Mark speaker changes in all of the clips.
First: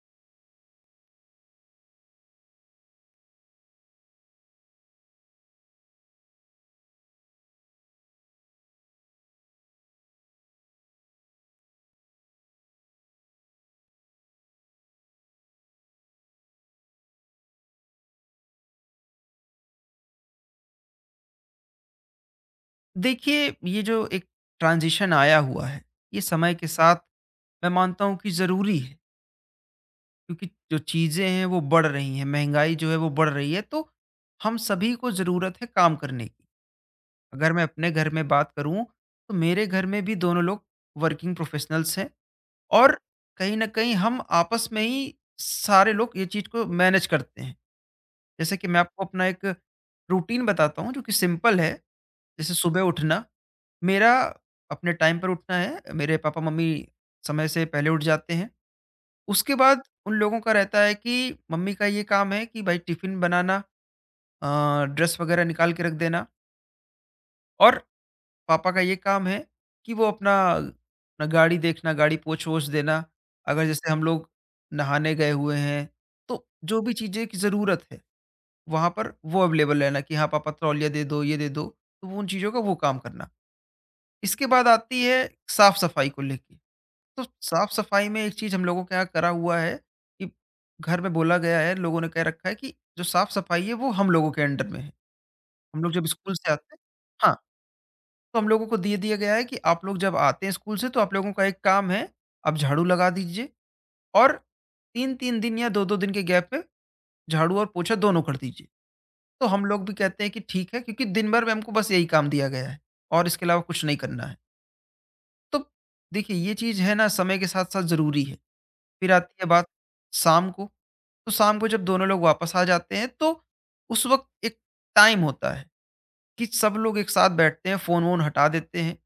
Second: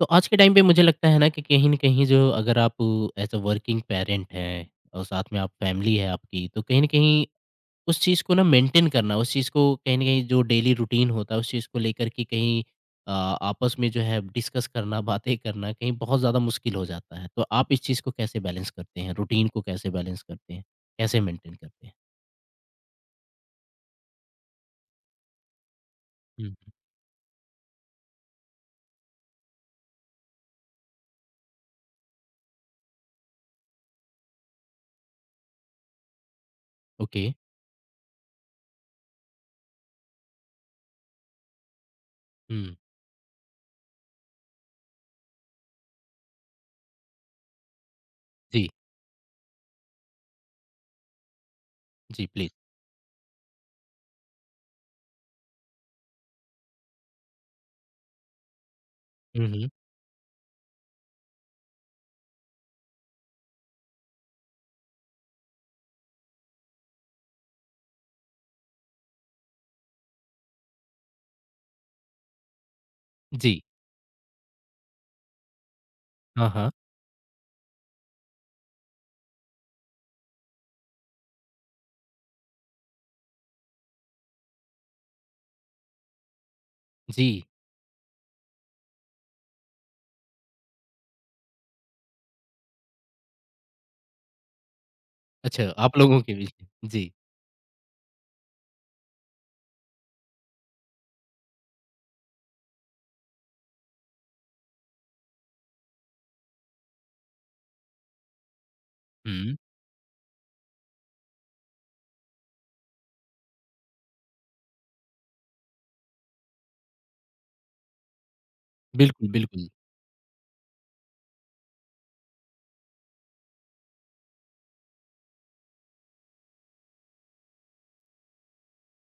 Speaker 1: तो आज के टाइम पे मुझे लगता है ना कि कहीं न कहीं जो अगर आप एज़ अ वर्किंग पेरेंट हैं और साथ में आप फैमिली है आपकी, तो कहीं न कहीं उस चीज़ को ना मेंटेन करना, उस चीज़ को कहीं न कहीं जो डेली रूटीन होता है, उस चीज़ को लेकर के कहीं आपस में जो है डिस्कस करना, बातें करना कहीं बहुत ज़्यादा मुश्किल हो जाता है। तो आप इस चीज़ को कैसे बैलेंस करते हैं? रूटीन को कैसे बैलेंस करते हैं? कैसे मेंटेन करते हैं?
Speaker 2: देखिए, ये जो एक ट्रांज़िशन आया हुआ है, ये समय
Speaker 1: हुँ,
Speaker 2: के साथ मैं मानता हूँ कि ज़रूरी है, क्योंकि जो चीज़ें हैं वो बढ़ रही हैं, महँगाई जो है वो बढ़ रही है, तो हम सभी को ज़रूरत है काम करने की।
Speaker 1: ओके।
Speaker 2: अगर मैं अपने घर में बात करूँ, तो मेरे घर में भी दोनों लोग वर्किंग प्रोफ़ेशनल्स हैं
Speaker 1: हुँ,
Speaker 2: और कहीं न कहीं हम आपस में ही सारे लोग ये चीज़ को मैनेज करते हैं। जैसे कि
Speaker 1: जी,
Speaker 2: मैं आपको अपना एक रूटीन बताता हूँ जो कि सिंपल है।
Speaker 1: जी, प्लीज़।
Speaker 2: जैसे सुबह उठना मेरा अपने टाइम पर उठना है। मेरे पापा-मम्मी समय से पहले उठ जाते हैं।
Speaker 1: हुँ,
Speaker 2: उसके
Speaker 1: हुँ।
Speaker 2: बाद उन लोगों का रहता है कि मम्मी का ये काम है कि भाई टिफ़िन बनाना, अ, ड्रेस वग़ैरह निकाल के रख देना, और पापा का ये काम है कि वो अपना अपना गाड़ी देखना, गाड़ी पोंछ-वोछ देना।
Speaker 1: जी।
Speaker 2: अगर जैसे हम लोग नहाने गए हुए हैं, तो
Speaker 1: हाँ, हाँ।
Speaker 2: जो भी चीज़ें की ज़रूरत है, वहाँ पर वो अवेलेबल रहना कि हाँ, पापा तौलिया दे दो, ये दे दो। तो वो उन चीज़ों का वो काम करना। इसके बाद आती है साफ़-सफ़ाई को लेके। तो
Speaker 1: जी।
Speaker 2: साफ सफाई में एक चीज हम लोगों के यहाँ करा हुआ है कि घर में बोला गया है, लोगों ने कह रखा है कि जो साफ सफाई है वो हम लोगों के अंडर में है।
Speaker 1: अच्छा,
Speaker 2: हम लोग
Speaker 1: आप
Speaker 2: जब
Speaker 1: लोगों
Speaker 2: स्कूल
Speaker 1: के
Speaker 2: से
Speaker 1: बीच में।
Speaker 2: आते हैं,
Speaker 1: जी।
Speaker 2: हाँ, तो हम लोगों को दिए दिया गया है कि आप लोग जब आते हैं स्कूल से तो आप लोगों का एक काम है, आप झाड़ू लगा दीजिए, और तीन तीन दिन या दो दो दिन के गैप पे झाड़ू और पोछा दोनों कर दीजिए। तो
Speaker 1: हुँ।
Speaker 2: हम लोग भी कहते हैं कि ठीक है, क्योंकि दिन भर में हमको बस यही काम दिया गया है और इसके अलावा कुछ नहीं करना है। तो देखिए, ये चीज है ना, समय के साथ साथ जरूरी है। फिर
Speaker 1: बिल्कुल,
Speaker 2: आती है बात
Speaker 1: बिल्कुल।
Speaker 2: शाम को। तो शाम को जब दोनों लोग वापस आ जाते हैं तो उस वक़्त एक टाइम होता है कि सब लोग एक साथ बैठते हैं, फ़ोन-वोन हटा देते हैं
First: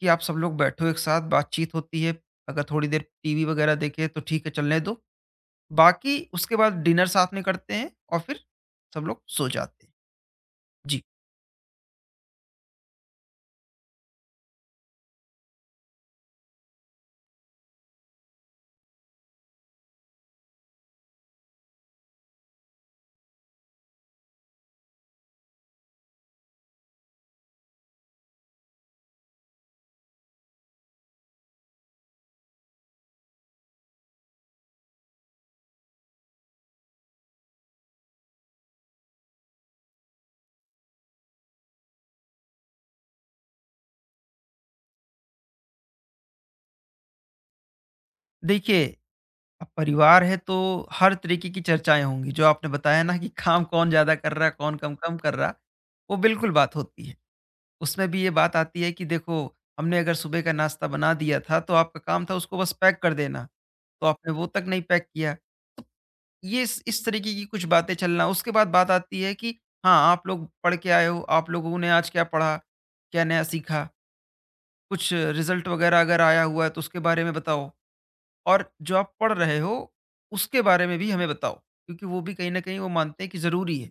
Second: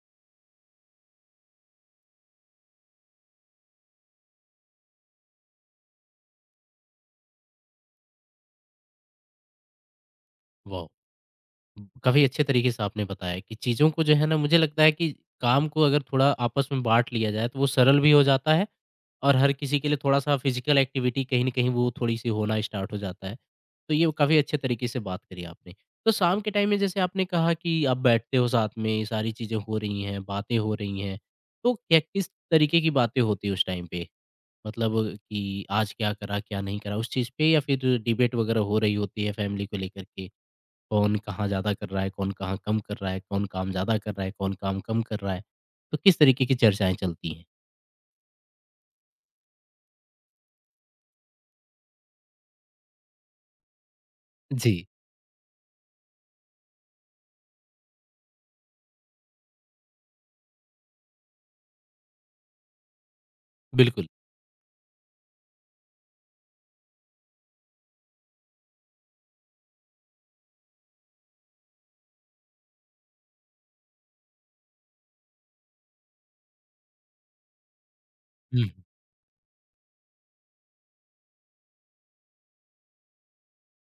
Speaker 2: कि आप सब लोग बैठो एक साथ, बातचीत होती है, अगर थोड़ी देर टीवी वगैरह देखें तो ठीक है चलने दो। बाकी उसके बाद डिनर साथ में करते हैं और फिर सब लोग सो जाते हैं।
Speaker 1: वाह!
Speaker 2: जी।
Speaker 1: काफ़ी अच्छे तरीके से आपने बताया कि चीज़ों को जो है ना मुझे लगता है कि काम को अगर थोड़ा आपस में बाँट लिया जाए तो वो सरल भी हो जाता है और हर किसी के लिए थोड़ा-सा फ़िज़िकल एक्टिविटी कहीं न कहीं वो थोड़ी-सी होना स्टार्ट हो जाता है। तो ये काफ़ी अच्छे तरीके से बात करी आपने। तो शाम के टाइम में जैसे आपने कहा कि आप बैठते हो साथ में, ये सारी चीज़ें हो रही हैं, बातें हो रही हैं। तो क्या किस तरीके की बातें होती हैं उस टाइम पे? मतलब कि आज क्या करा, क्या नहीं करा उस चीज़ पे या फिर डिबेट वग़ैरह हो रही होती है फैमिली को लेकर के? कौन कहाँ ज़्यादा कर रहा है, कौन कहाँ कम कर रहा है, कौन काम ज़्यादा कर रहा है, कौन काम कम कर रहा है। तो किस तरीके की चर्चाएँ चलती हैं।
Speaker 2: देखिए, अब परिवार है तो हर तरीके की चर्चाएँ होंगी। जो आपने बताया ना कि काम कौन ज़्यादा कर रहा है,
Speaker 1: जी,
Speaker 2: कौन कम कम कर रहा, वो बिल्कुल बात होती है। उसमें भी ये बात आती है कि देखो, हमने अगर सुबह का नाश्ता बना दिया था, तो आपका काम था उसको बस पैक कर देना,
Speaker 1: बिल्कुल।
Speaker 2: तो आपने वो तक नहीं पैक किया। ये इस तरीके की कुछ बातें चलना। उसके बाद बात आती है कि हाँ, आप लोग पढ़ के आए हो, आप लोगों ने आज क्या पढ़ा? क्या नया सीखा? कुछ रिज़ल्ट वगैरह अगर आया हुआ है, तो उसके बारे में बताओ,
Speaker 1: हुँ,
Speaker 2: और जो आप पढ़ रहे हो, उसके बारे में भी हमें बताओ, क्योंकि वो भी कहीं न कहीं वो मानते हैं कि ज़रूरी है।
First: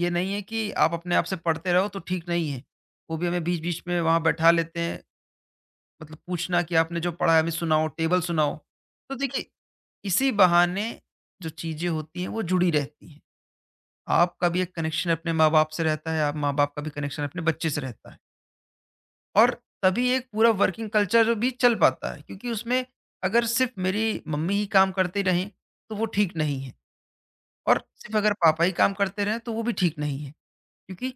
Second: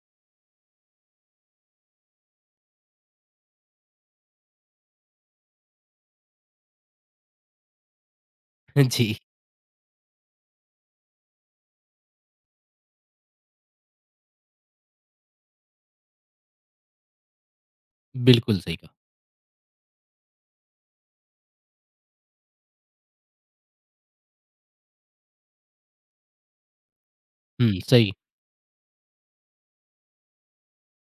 Speaker 2: ये नहीं है कि आप अपने आप से पढ़ते रहो, तो ठीक नहीं है। वो भी हमें बीच-बीच में वहाँ बैठा लेते हैं, मतलब पूछना कि आपने जो पढ़ा है हमें सुनाओ, टेबल सुनाओ। तो
Speaker 1: जी,
Speaker 2: देखिए, इसी बहाने जो चीज़ें होती हैं वो जुड़ी रहती हैं। आपका भी एक कनेक्शन अपने माँ-बाप से रहता है, आप माँ-बाप का भी कनेक्शन अपने बच्चे से रहता है।
Speaker 1: बिल्कुल सही कहा।
Speaker 2: और तभी एक पूरा वर्किंग कल्चर जो भी चल पाता है, क्योंकि उसमें अगर सिर्फ़ मेरी मम्मी ही काम करते रहें, तो वो ठीक नहीं है,
Speaker 1: हुँ,
Speaker 2: और
Speaker 1: सही
Speaker 2: सिर्फ़ अगर पापा ही काम करते रहें, तो वो भी ठीक नहीं है। क्योंकि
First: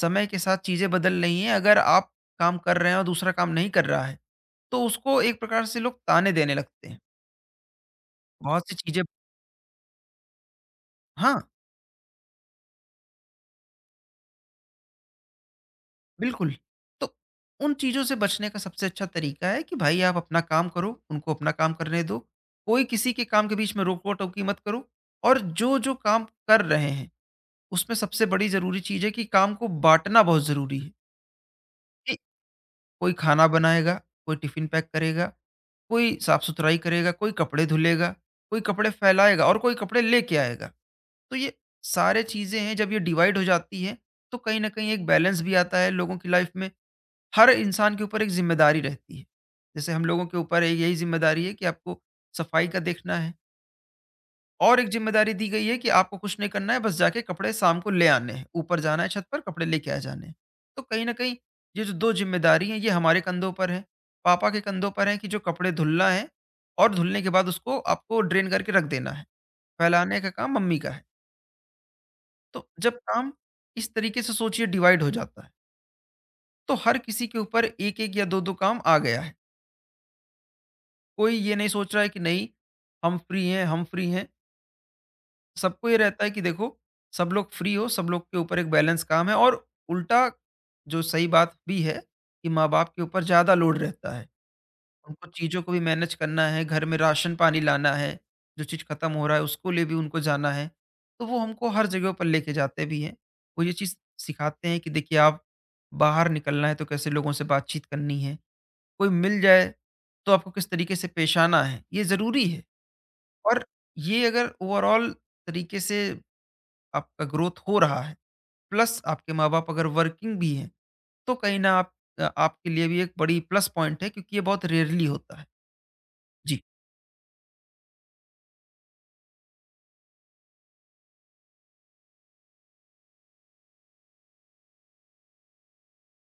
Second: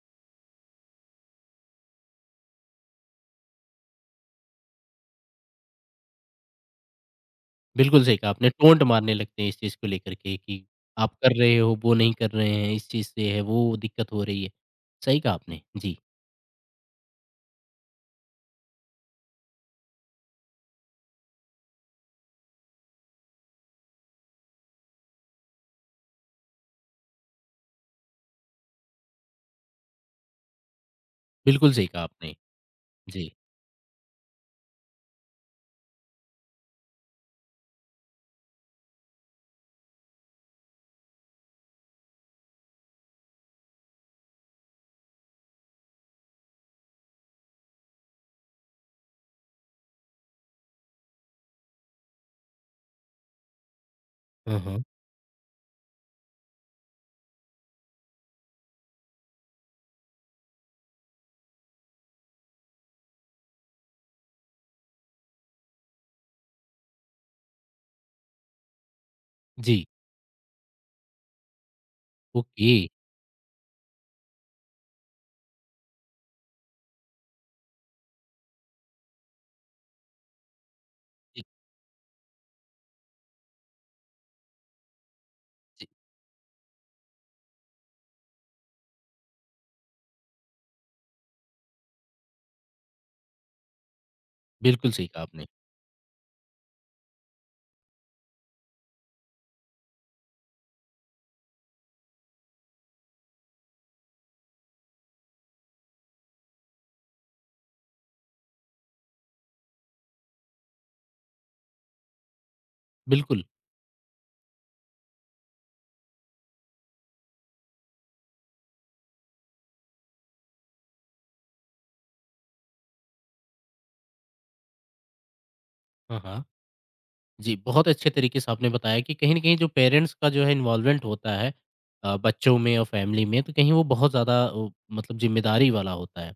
Speaker 2: समय के साथ चीज़ें बदल रही हैं, अगर आप काम कर रहे हैं और दूसरा काम नहीं कर रहा है, तो उसको एक प्रकार से लोग ताने देने लगते हैं।
Speaker 1: बिल्कुल सही कहा आपने।
Speaker 2: बहुत सी
Speaker 1: टोंट
Speaker 2: चीज़ें,
Speaker 1: मारने लगते हैं इस चीज़ को लेकर के कि आप कर
Speaker 2: हाँ,
Speaker 1: रहे हो, वो नहीं कर रहे हैं, इस चीज़ से है, वो दिक्कत हो रही है। सही कहा आपने। जी,
Speaker 2: बिल्कुल। तो उन चीज़ों से बचने का सबसे अच्छा तरीका है कि भाई आप अपना काम करो, उनको अपना काम करने दो। कोई किसी के काम के बीच में रोका-टोकी मत करो, और जो-जो काम कर रहे हैं, उसमें सबसे बड़ी ज़रूरी चीज़ है कि काम को बाँटना बहुत ज़रूरी है
Speaker 1: बिल्कुल सही कहा
Speaker 2: कि
Speaker 1: आपने।
Speaker 2: कोई
Speaker 1: जी।
Speaker 2: खाना बनाएगा, कोई टिफ़िन पैक करेगा, कोई साफ-सुथराई करेगा, कोई कपड़े धुलेगा, कोई कपड़े फैलाएगा और कोई कपड़े लेके आएगा। तो ये सारे चीज़ें हैं, जब ये डिवाइड हो जाती हैं, तो कहीं न कहीं एक बैलेंस भी आता है लोगों की लाइफ़ में। हर इंसान के ऊपर एक ज़िम्मेदारी रहती है। जैसे हम लोगों के ऊपर एक यही ज़िम्मेदारी है कि आपको सफाई का देखना है,
Speaker 1: हाँ,
Speaker 2: और
Speaker 1: हाँ।
Speaker 2: एक ज़िम्मेदारी दी गई है कि आपको कुछ नहीं करना है, बस जाके कपड़े शाम को ले आने हैं। ऊपर जाना है छत पर, कपड़े लेके आ जाने हैं। तो कहीं न कहीं ये जो 2 ज़िम्मेदारी हैं, ये हमारे कंधों पर है, पापा के कंधों पर है कि जो कपड़े धुलना है और धुलने के बाद उसको आपको ड्रेन करके रख देना है।
Speaker 1: जी,
Speaker 2: फैलाने का काम मम्मी का है। तो
Speaker 1: ओके।
Speaker 2: जब काम इस तरीके से सोचिए डिवाइड हो जाता है, तो हर किसी के ऊपर 1-1 या 2-2 काम आ गया है। कोई
Speaker 1: जी,
Speaker 2: ये नहीं सोच रहा है कि नहीं हम फ्री हैं, हम फ्री हैं।
Speaker 1: जी,
Speaker 2: सबको ये रहता है कि देखो, सब लोग फ्री हो, सब लोग के ऊपर एक बैलेंस काम है। और उल्टा, जो सही बात भी है, कि माँ बाप के ऊपर ज़्यादा लोड रहता है।
Speaker 1: बिल्कुल सही कहा
Speaker 2: उनको
Speaker 1: आपने।
Speaker 2: चीज़ों को भी मैनेज करना है, घर में राशन पानी लाना है, जो चीज़ ख़त्म हो रहा है उसको लिए भी उनको जाना है, तो वो हमको हर जगह पर लेके जाते भी हैं। वो ये चीज़ सिखाते हैं कि देखिए, आप बाहर निकलना है तो कैसे लोगों से बातचीत करनी है, कोई मिल जाए तो आपको किस तरीके से पेश आना है, ये ज़रूरी है।
Speaker 1: बिल्कुल।
Speaker 2: और ये अगर ओवरऑल तरीके से आपका ग्रोथ हो रहा है, प्लस आपके माँ-बाप अगर वर्किंग भी हैं, तो कहीं न आप, आपके लिए भी एक बड़ी प्लस पॉइंट है, क्योंकि ये बहुत रेयरली होता है।
Speaker 1: हाँ, हाँ।
Speaker 2: जी,
Speaker 1: जी, बहुत अच्छे तरीके से आपने बताया कि कहीं न कहीं जो पेरेंट्स का जो है इन्वॉल्वमेंट होता है बच्चों में और फैमिली में, तो कहीं वो बहुत ज़्यादा मतलब ज़िम्मेदारी वाला होता है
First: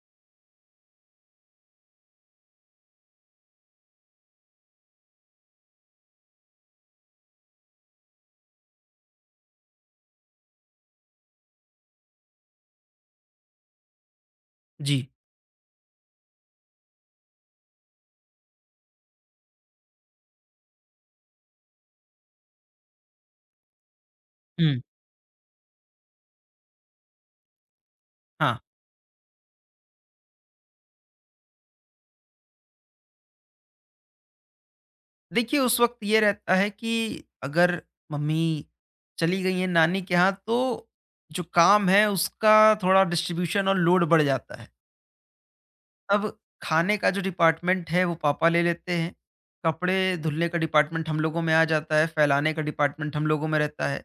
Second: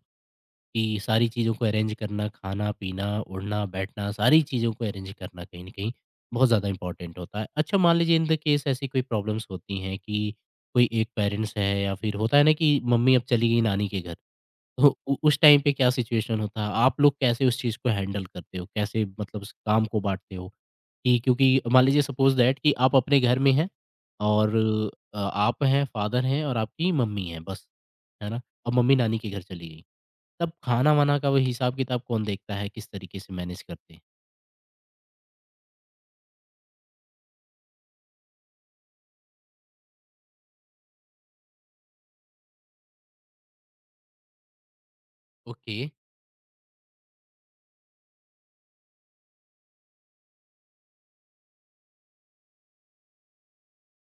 Speaker 1: कि सारी चीज़ों को अरेंज करना, खाना-पीना, उठना-बैठना, सारी चीज़ों को अरेंज करना कहीं न कहीं बहुत ज़्यादा इम्पोर्टेंट होता है। अच्छा, मान लीजिए इन द केस ऐसी कोई प्रॉब्लम्स होती हैं कि कोई एक पेरेंट्स है या फिर होता है ना कि मम्मी अब चली गई नानी के घर, तो
Speaker 2: जी।
Speaker 1: उ उस टाइम पे क्या सिचुएशन होता है? आप लोग कैसे उस चीज़ को हैंडल करते हो? कैसे मतलब उस काम को बाँटते हो? कि क्योंकि मान लीजिए सपोज़ दैट कि आप अपने घर में हैं और
Speaker 2: हुँ।
Speaker 1: आप हैं, फादर हैं और आपकी मम्मी हैं बस, है ना?
Speaker 2: हाँ,
Speaker 1: अब मम्मी नानी के घर चली गई। तब खाना-वाना का वो हिसाब-किताब कौन देखता है? किस तरीके से मैनेज करते हैं?
Speaker 2: देखिए उस वक़्त ये रहता है कि अगर मम्मी चली गई हैं नानी के यहाँ, तो जो काम है उसका थोड़ा डिस्ट्रीब्यूशन और लोड बढ़ जाता है।
Speaker 1: ओके,
Speaker 2: तब खाने का जो डिपार्टमेंट है वो पापा ले लेते हैं, कपड़े धुलने का डिपार्टमेंट हम लोगों में आ जाता है, फैलाने का डिपार्टमेंट हम लोगों में रहता है,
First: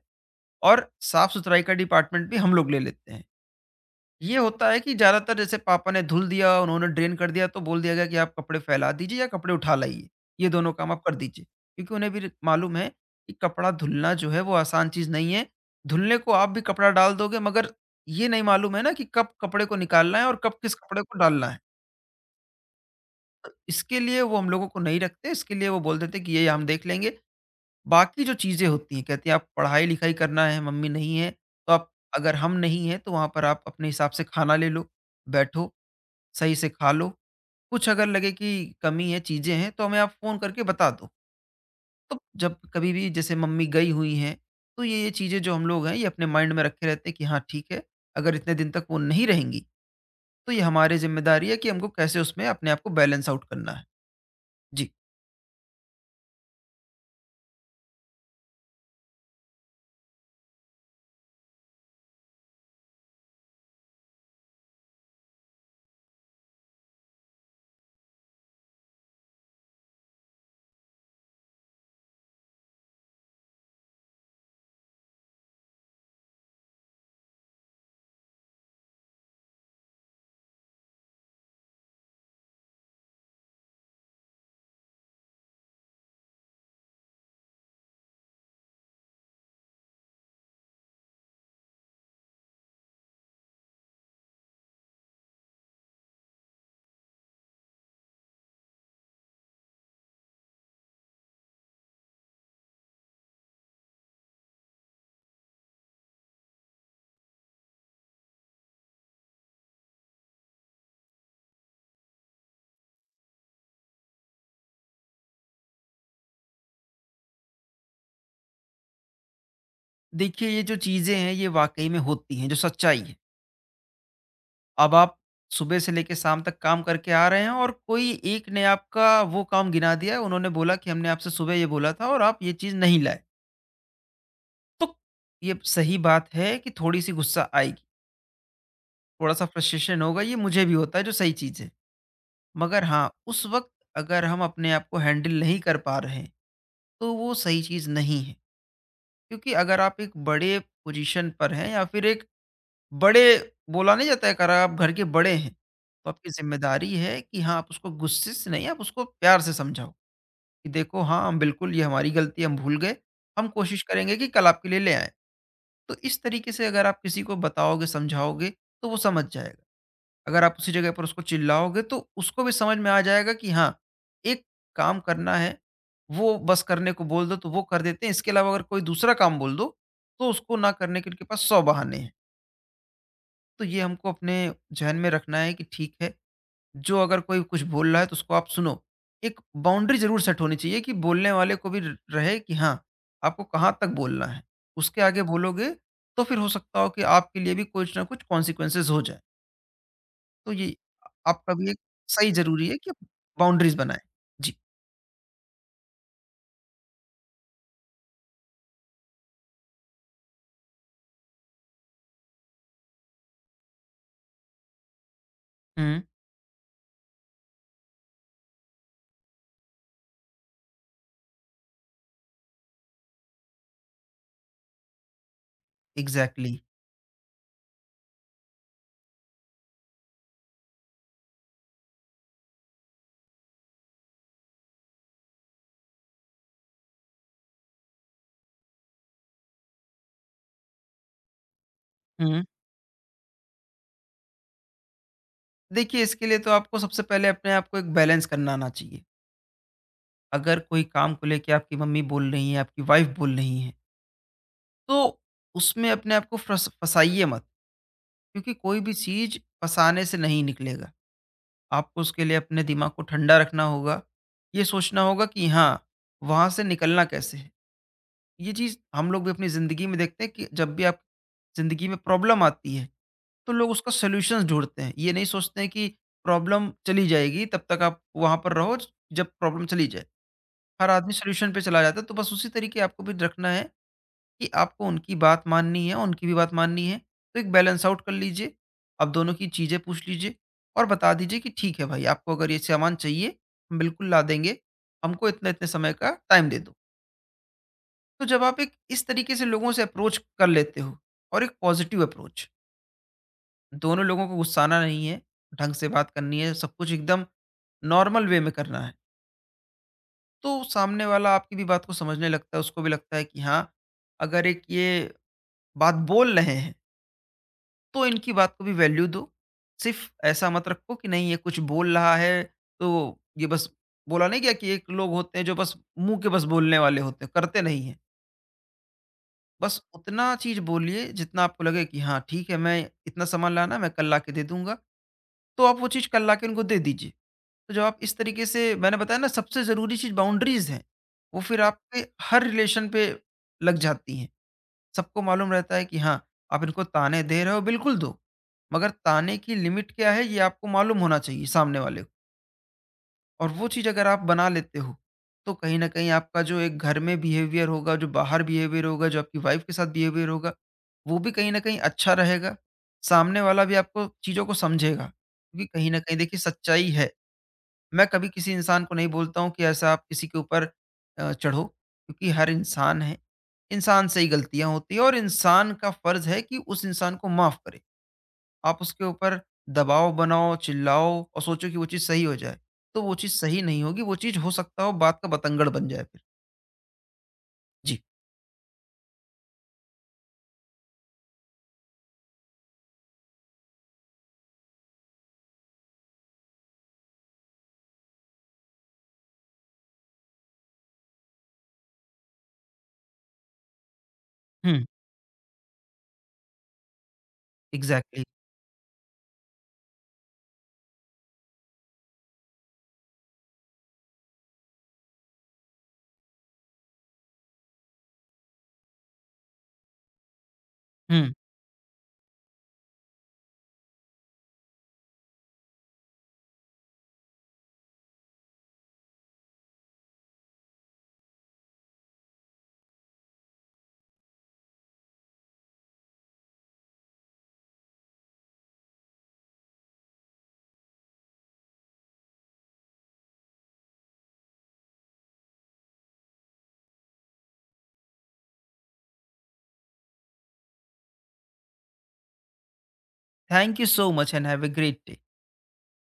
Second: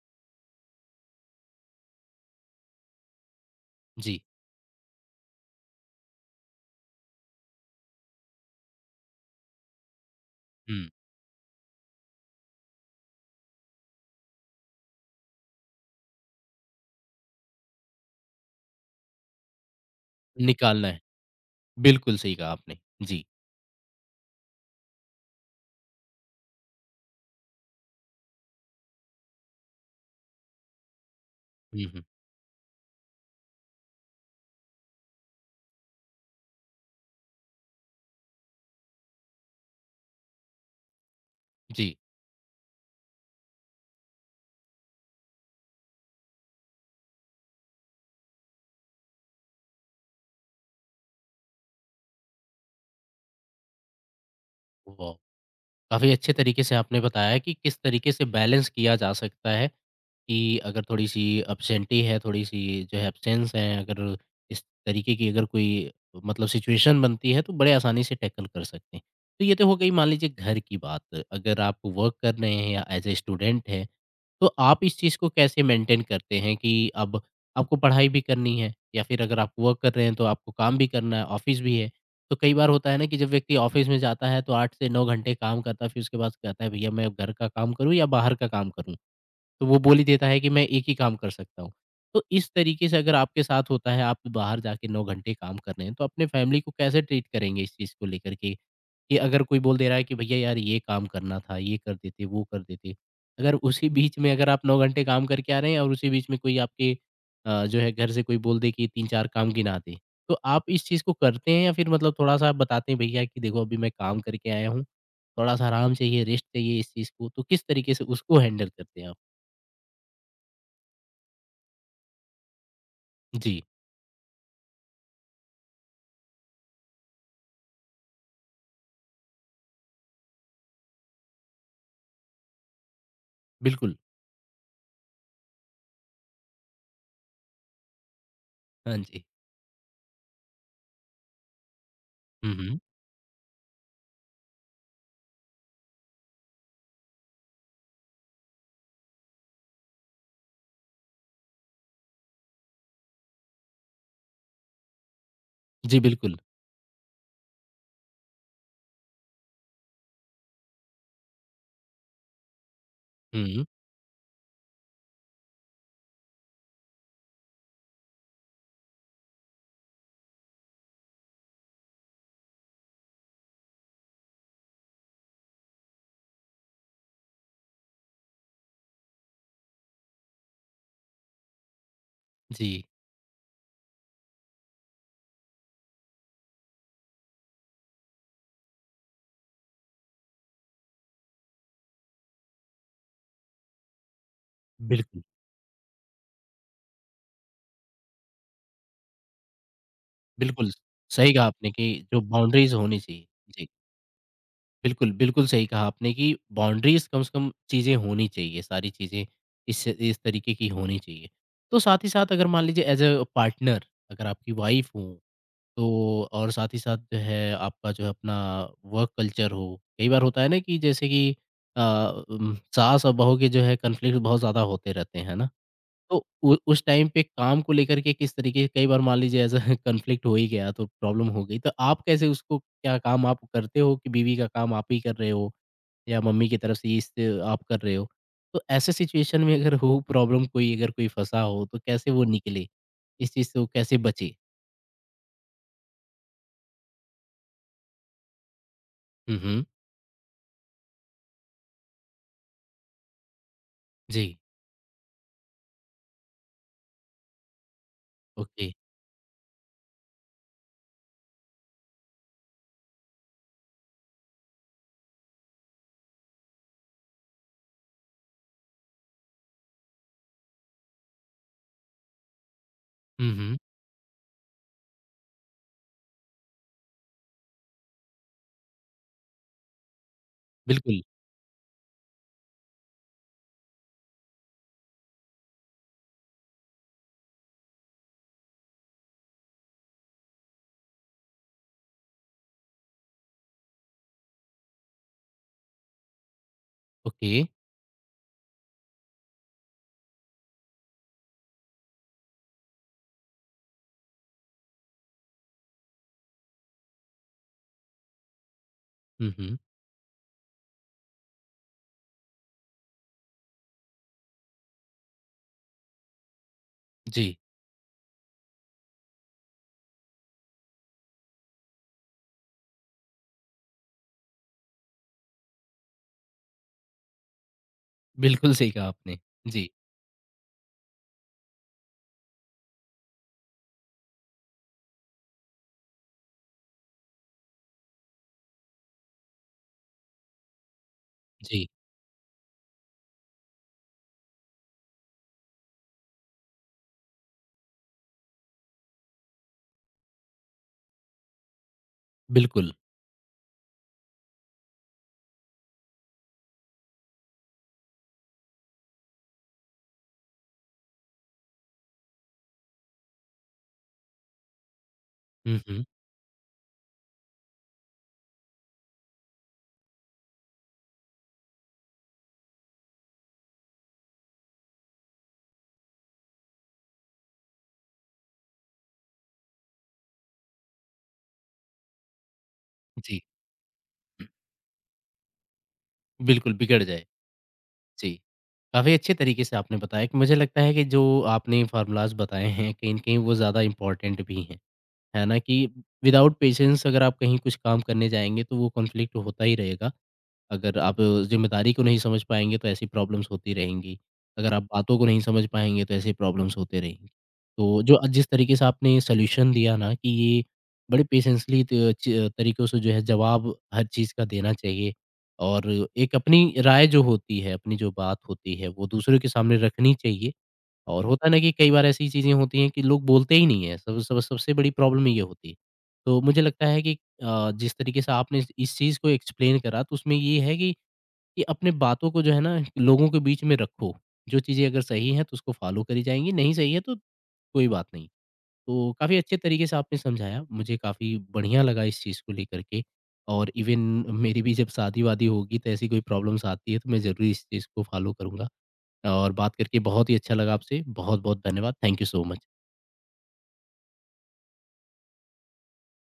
Speaker 2: और साफ-सुथराई का डिपार्टमेंट भी हम लोग ले लेते हैं।
Speaker 1: जी।
Speaker 2: ये होता है कि ज़्यादातर जैसे पापा ने धुल दिया, उन्होंने ड्रेन कर दिया, तो बोल दिया गया कि आप कपड़े फैला दीजिए या कपड़े उठा लाइए, ये दोनों
Speaker 1: हुँ,
Speaker 2: काम आप कर दीजिए। क्योंकि उन्हें भी मालूम है कि कपड़ा धुलना जो है वो आसान चीज़ नहीं है। धुलने को आप भी कपड़ा डाल दोगे, मगर ये नहीं मालूम है ना कि कब कपड़े को निकालना है और कब किस
Speaker 1: निकालना है।
Speaker 2: कपड़े को डालना है।
Speaker 1: बिल्कुल सही कहा आपने। जी।
Speaker 2: इसके लिए वो हम लोगों को नहीं रखते, इसके लिए वो बोल देते कि ये हम देख लेंगे। बाकी जो चीज़ें होती हैं, कहते हैं आप पढ़ाई-लिखाई करना है, मम्मी नहीं है, तो
Speaker 1: हुँ,
Speaker 2: आप,
Speaker 1: हुँ।
Speaker 2: अगर हम नहीं हैं तो वहाँ पर आप अपने हिसाब से खाना ले लो, बैठो, सही से खा लो। कुछ अगर लगे कि कमी है, चीज़ें हैं, तो हमें आप फ़ोन करके बता दो।
Speaker 1: जी,
Speaker 2: तो जब कभी भी जैसे मम्मी गई हुई हैं, तो ये-ये चीज़ें जो हम लोग हैं, ये अपने माइंड में रखे रहते हैं कि हाँ ठीक है, अगर इतने दिन तक वो नहीं रहेंगी, तो ये हमारी ज़िम्मेदारी है कि हमको कैसे उसमें अपने आप को बैलेंस आउट करना है। जी।
Speaker 1: वाह! काफ़ी अच्छे तरीके से आपने बताया कि किस तरीके से बैलेंस किया जा सकता है कि अगर थोड़ी-सी एब्सेंटी है, थोड़ी-सी जो है एब्सेंस है, अगर इस तरीके की अगर कोई मतलब सिचुएशन बनती है, तो बड़े आसानी से टैकल कर सकते हैं। तो ये तो हो गई मान लीजिए घर की बात। अगर आप वर्क कर रहे हैं या एज़ अ स्टूडेंट हैं, तो आप इस चीज़ को कैसे मेंटेन करते हैं कि अब आपको पढ़ाई भी करनी है या फिर अगर आप वर्क कर रहे हैं तो आपको काम भी करना है, ऑफिस भी है। तो कई बार होता है ना कि जब व्यक्ति ऑफिस में जाता है तो 8 से 9 घंटे काम करता है, फिर उसके बाद कहता है भैया मैं अब घर का काम करूँ या बाहर का काम करूँ? तो वो बोल ही देता है कि मैं एक ही काम कर सकता हूँ। तो इस तरीके से अगर आपके साथ होता है, आप बाहर जाके 9 घंटे काम कर रहे हैं, तो अपने फैमिली को कैसे ट्रीट करेंगे इस चीज़ को लेकर के? कि अगर कोई बोल दे रहा है कि भैया यार ये काम करना था, ये कर देते, वो कर देते। अगर उसी बीच में अगर आप 9 घंटे काम करके आ रहे हैं और उसी बीच में कोई आपके जो है घर से कोई बोल दे कि 3-4 काम गिना दे। तो आप इस चीज़ को करते हैं या फिर मतलब थोड़ा-सा बताते हैं भैया कि देखो अभी मैं काम करके आया हूँ, थोड़ा-सा आराम चाहिए, रेस्ट चाहिए इस चीज़ को, तो किस तरीके से उसको हैंडल करते हैं आप?
Speaker 2: देखिए, ये जो चीज़ें हैं ये वाक़ई में होती हैं, जो सच्चाई है।
Speaker 1: जी।
Speaker 2: अब आप सुबह से लेके शाम तक काम करके आ रहे हैं और कोई एक ने आपका वो काम गिना दिया, उन्होंने बोला कि हमने आपसे सुबह ये बोला था और आप ये चीज़ नहीं लाए।
Speaker 1: बिल्कुल,
Speaker 2: तो ये सही बात है कि थोड़ी-सी गुस्सा आएगी,
Speaker 1: हाँ जी।
Speaker 2: थोड़ा-सा फ्रस्ट्रेशन होगा, ये मुझे भी होता है, जो सही चीज़ है।
Speaker 1: हुँ, हुँ।
Speaker 2: मगर हाँ, उस वक़्त अगर हम अपने आप को हैंडल नहीं कर पा रहे हैं, तो वो सही चीज़ नहीं है। क्योंकि अगर आप एक बड़े पोज़ीशन पर हैं, या फिर एक बड़े, बोला नहीं जाता है कि अगर आप घर के बड़े हैं,
Speaker 1: जी,
Speaker 2: तो आपकी
Speaker 1: बिल्कुल।
Speaker 2: ज़िम्मेदारी है कि हाँ, आप उसको गुस्से से नहीं, आप उसको प्यार से समझाओ कि देखो हाँ, हम बिल्कुल, ये हमारी गलती है, हम भूल गए, हम
Speaker 1: हुँ,
Speaker 2: कोशिश करेंगे कि कल आपके लिए ले आएँ। तो इस तरीके से अगर आप किसी को बताओगे, समझाओगे, तो वो समझ जाएगा। अगर आप उसी जगह पर उसको चिल्लाओगे, तो उसको भी समझ में आ जाएगा कि हाँ, एक काम करना है, वो बस करने को बोल दो, तो वो कर देते हैं। इसके अलावा अगर कोई दूसरा काम बोल दो, तो उसको ना करने के उनके पास 100 बहाने हैं।
Speaker 1: जी,
Speaker 2: तो ये हमको अपने ज़हन में रखना है कि ठीक है, जो अगर कोई कुछ बोल रहा है तो उसको आप सुनो। एक बाउंड्री ज़रूर सेट होनी चाहिए कि बोलने वाले को भी र रहे कि हाँ, आपको कहाँ तक बोलना है। उसके आगे
Speaker 1: बिल्कुल,
Speaker 2: बोलोगे तो फिर हो सकता हो कि आपके लिए भी कुछ ना कुछ कॉन्सिक्वेंसेज़ हो जाएँ। तो ये
Speaker 1: बिल्कुल। सही कहा
Speaker 2: आपका भी
Speaker 1: आपने
Speaker 2: एक
Speaker 1: कि जो
Speaker 2: सही ज़रूरी
Speaker 1: बाउंड्रीज़
Speaker 2: है कि
Speaker 1: होनी
Speaker 2: आप
Speaker 1: चाहिए। जी,
Speaker 2: बाउंड्रीज़ बनाएँ। जी।
Speaker 1: बिल्कुल, बिल्कुल सही कहा आपने कि बाउंड्रीज़ कम से कम चीज़ें होनी चाहिए, सारी चीज़ें इस तरीके की होनी चाहिए। तो साथ ही साथ अगर मान लीजिए एज़ अ पार्टनर अगर आपकी वाइफ़ हो,
Speaker 2: हुँ,
Speaker 1: तो और साथ ही साथ जो है आपका जो है अपना वर्क कल्चर हो, कई बार होता है ना कि जैसे कि अ, सास और बहू के जो है कॉन्फ्लिक्ट बहुत ज़्यादा होते रहते हैं, है ना? तो
Speaker 2: इग्ज़ैक्टली।
Speaker 1: उ उस टाइम पे काम को लेकर के किस तरीके से, कई बार मान लीजिए ऐसा कॉन्फ्लिक्ट हो ही गया तो प्रॉब्लम हो गई, तो आप कैसे उसको क्या काम आप करते हो कि बीवी का काम आप ही कर रहे हो? या मम्मी की तरफ से इस आप कर रहे हो? तो ऐसे सिचुएशन में अगर हो प्रॉब्लम कोई अगर कोई फँसा हो तो कैसे वो
Speaker 2: हुँ।
Speaker 1: निकले? इस चीज़ से वो कैसे बचे?
Speaker 2: देखिए इसके लिए तो आपको सबसे पहले अपने आप को एक बैलेंस करना आना चाहिए।
Speaker 1: हुँ, हुँ।
Speaker 2: अगर कोई काम को लेके आपकी मम्मी बोल रही हैं, आपकी वाइफ़ बोल रही हैं
Speaker 1: जी,
Speaker 2: तो उसमें अपने आप को फँस फँसाइए मत, क्योंकि
Speaker 1: ओके।
Speaker 2: कोई भी चीज़ फँसाने से नहीं निकलेगा। आपको उसके लिए अपने दिमाग को ठंडा रखना होगा, ये सोचना होगा कि हाँ, वहाँ से निकलना कैसे है। ये चीज़ हम लोग भी अपनी ज़िंदगी में देखते हैं कि जब भी आप ज़िंदगी में प्रॉब्लम आती है,
Speaker 1: हुँ,
Speaker 2: तो
Speaker 1: हुँ।
Speaker 2: लोग उसका सॉल्यूशंस ढूँढते हैं। ये नहीं सोचते हैं कि प्रॉब्लम चली जाएगी, तब तक आप वहाँ पर रहो, जब प्रॉब्लम चली जाए। हर
Speaker 1: बिल्कुल,
Speaker 2: आदमी सॉल्यूशन पे चला जाता है, तो बस उसी तरीके आपको भी रखना है कि आपको उनकी बात माननी है, उनकी भी बात माननी है, तो एक बैलेंस आउट कर लीजिए। आप दोनों की चीज़ें पूछ लीजिए और बता दीजिए कि ठीक है भाई, आपको अगर ये सामान चाहिए, हम बिल्कुल ला देंगे। हमको इतने-इतने समय का टाइम दे दो।
Speaker 1: ओके।
Speaker 2: तो जब आप एक इस तरीके से लोगों से अप्रोच कर लेते हो और एक पॉजिटिव अप्रोच, दोनों लोगों को गुस्साना नहीं है, ढंग से बात करनी है, सब कुछ एकदम नॉर्मल वे में करना है,
Speaker 1: हुँ, हुँ।
Speaker 2: तो सामने वाला आपकी भी बात को समझने लगता है, उसको भी लगता है कि हाँ, अगर एक ये बात बोल रहे हैं
Speaker 1: जी,
Speaker 2: तो इनकी बात को भी वैल्यू दो। सिर्फ़ ऐसा मत रखो कि नहीं ये कुछ बोल रहा है तो ये बस बोला नहीं गया कि एक लोग होते हैं जो बस मुँह के बस बोलने वाले होते हैं, करते नहीं हैं।
Speaker 1: बिल्कुल सही कहा आपने। जी,
Speaker 2: बस उतना चीज़ बोलिए जितना आपको लगे कि हाँ ठीक है, मैं इतना सामान लाना मैं कल लाके दे दूँगा, तो आप वो चीज़ कल लाके उनको दे दीजिए। तो जब आप इस तरीके से मैंने बताया ना सबसे ज़रूरी चीज़ बाउंड्रीज़ हैं, वो फिर
Speaker 1: जी,
Speaker 2: आपके हर रिलेशन पे लग जाती हैं। सबको मालूम रहता है कि हाँ, आप इनको ताने दे रहे हो, बिल्कुल दो। मगर ताने की लिमिट क्या है, ये आपको मालूम होना चाहिए सामने वाले को
Speaker 1: बिल्कुल।
Speaker 2: और वो चीज़ अगर आप बना लेते हो, तो कहीं न कहीं आपका जो एक घर में बिहेवियर होगा, जो बाहर बिहेवियर होगा, जो आपकी वाइफ़ के साथ बिहेवियर होगा, वो भी कहीं न कहीं अच्छा रहेगा। सामने वाला भी आपको चीज़ों को समझेगा,
Speaker 1: हुँ,
Speaker 2: क्योंकि
Speaker 1: हुँ।
Speaker 2: कहीं न कहीं देखिए सच्चाई है। मैं कभी किसी इंसान को नहीं बोलता हूँ कि ऐसा आप किसी के ऊपर चढ़ो क्योंकि हर इंसान है। इंसान से ही गलतियाँ होती हैं और इंसान का फ़र्ज़ है कि उस इंसान को माफ़ करे। आप उसके ऊपर दबाव बनाओ, चिल्लाओ और सोचो कि वो चीज़ सही हो जाए, तो वो
Speaker 1: जी,
Speaker 2: चीज़ सही नहीं होगी, वो चीज़ हो सकता हो बात का बतंगड़ बन जाए फिर।
Speaker 1: बिल्कुल बिगड़ जाए।
Speaker 2: जी।
Speaker 1: जी। काफ़ी अच्छे तरीके से आपने बताया कि मुझे लगता है कि जो आपने फ़ॉर्मूलाज़ बताए हैं, कहीं न कहीं वो ज़्यादा इम्पोर्टेंट भी हैं। है ना कि विदाउट पेशेंस अगर आप कहीं कुछ काम करने जाएँगे तो वो कॉन्फ्लिक्ट होता ही रहेगा। अगर आप ज़िम्मेदारी को नहीं समझ पाएँगे तो ऐसी प्रॉब्लम्स होती रहेंगी। अगर आप
Speaker 2: हुँ,
Speaker 1: बातों को नहीं समझ पाएँगे तो ऐसी प्रॉब्लम्स होते रहेंगी। तो जो
Speaker 2: एग्ज़ैक्टली।
Speaker 1: जिस तरीके से आपने सॉल्यूशन दिया ना कि ये बड़े पेशेंसली त च तरीकों से जो है जवाब हर चीज़ का देना चाहिए और एक अपनी राय जो होती है, अपनी जो बात होती है वो दूसरों के सामने रखनी चाहिए। और होता है
Speaker 2: हुँ,
Speaker 1: ना कि कई बार ऐसी चीज़ें होती हैं कि लोग बोलते ही नहीं है, सब सब सबसे बड़ी प्रॉब्लम ये होती है। तो मुझे लगता है कि जिस तरीके से आपने इस चीज़ को एक्सप्लेन करा तो उसमें ये है कि अपने बातों को जो है ना लोगों के बीच में रखो। जो चीज़ें अगर सही हैं तो उसको फ़ॉलो करी जाएँगी, नहीं सही है तो कोई बात नहीं। तो काफ़ी अच्छे तरीके से आपने समझाया, मुझे काफ़ी बढ़िया लगा इस चीज़ को लेकर के और इवन मेरी भी जब शादी-वादी होगी तो ऐसी कोई प्रॉब्लम्स आती है तो मैं ज़रूर इस चीज़ को फ़ॉलो करूँगा। और बात करके बहुत ही अच्छा लगा आपसे। बहुत-बहुत धन्यवाद। Thank you so much.
Speaker 2: Thank you so much and have a great day.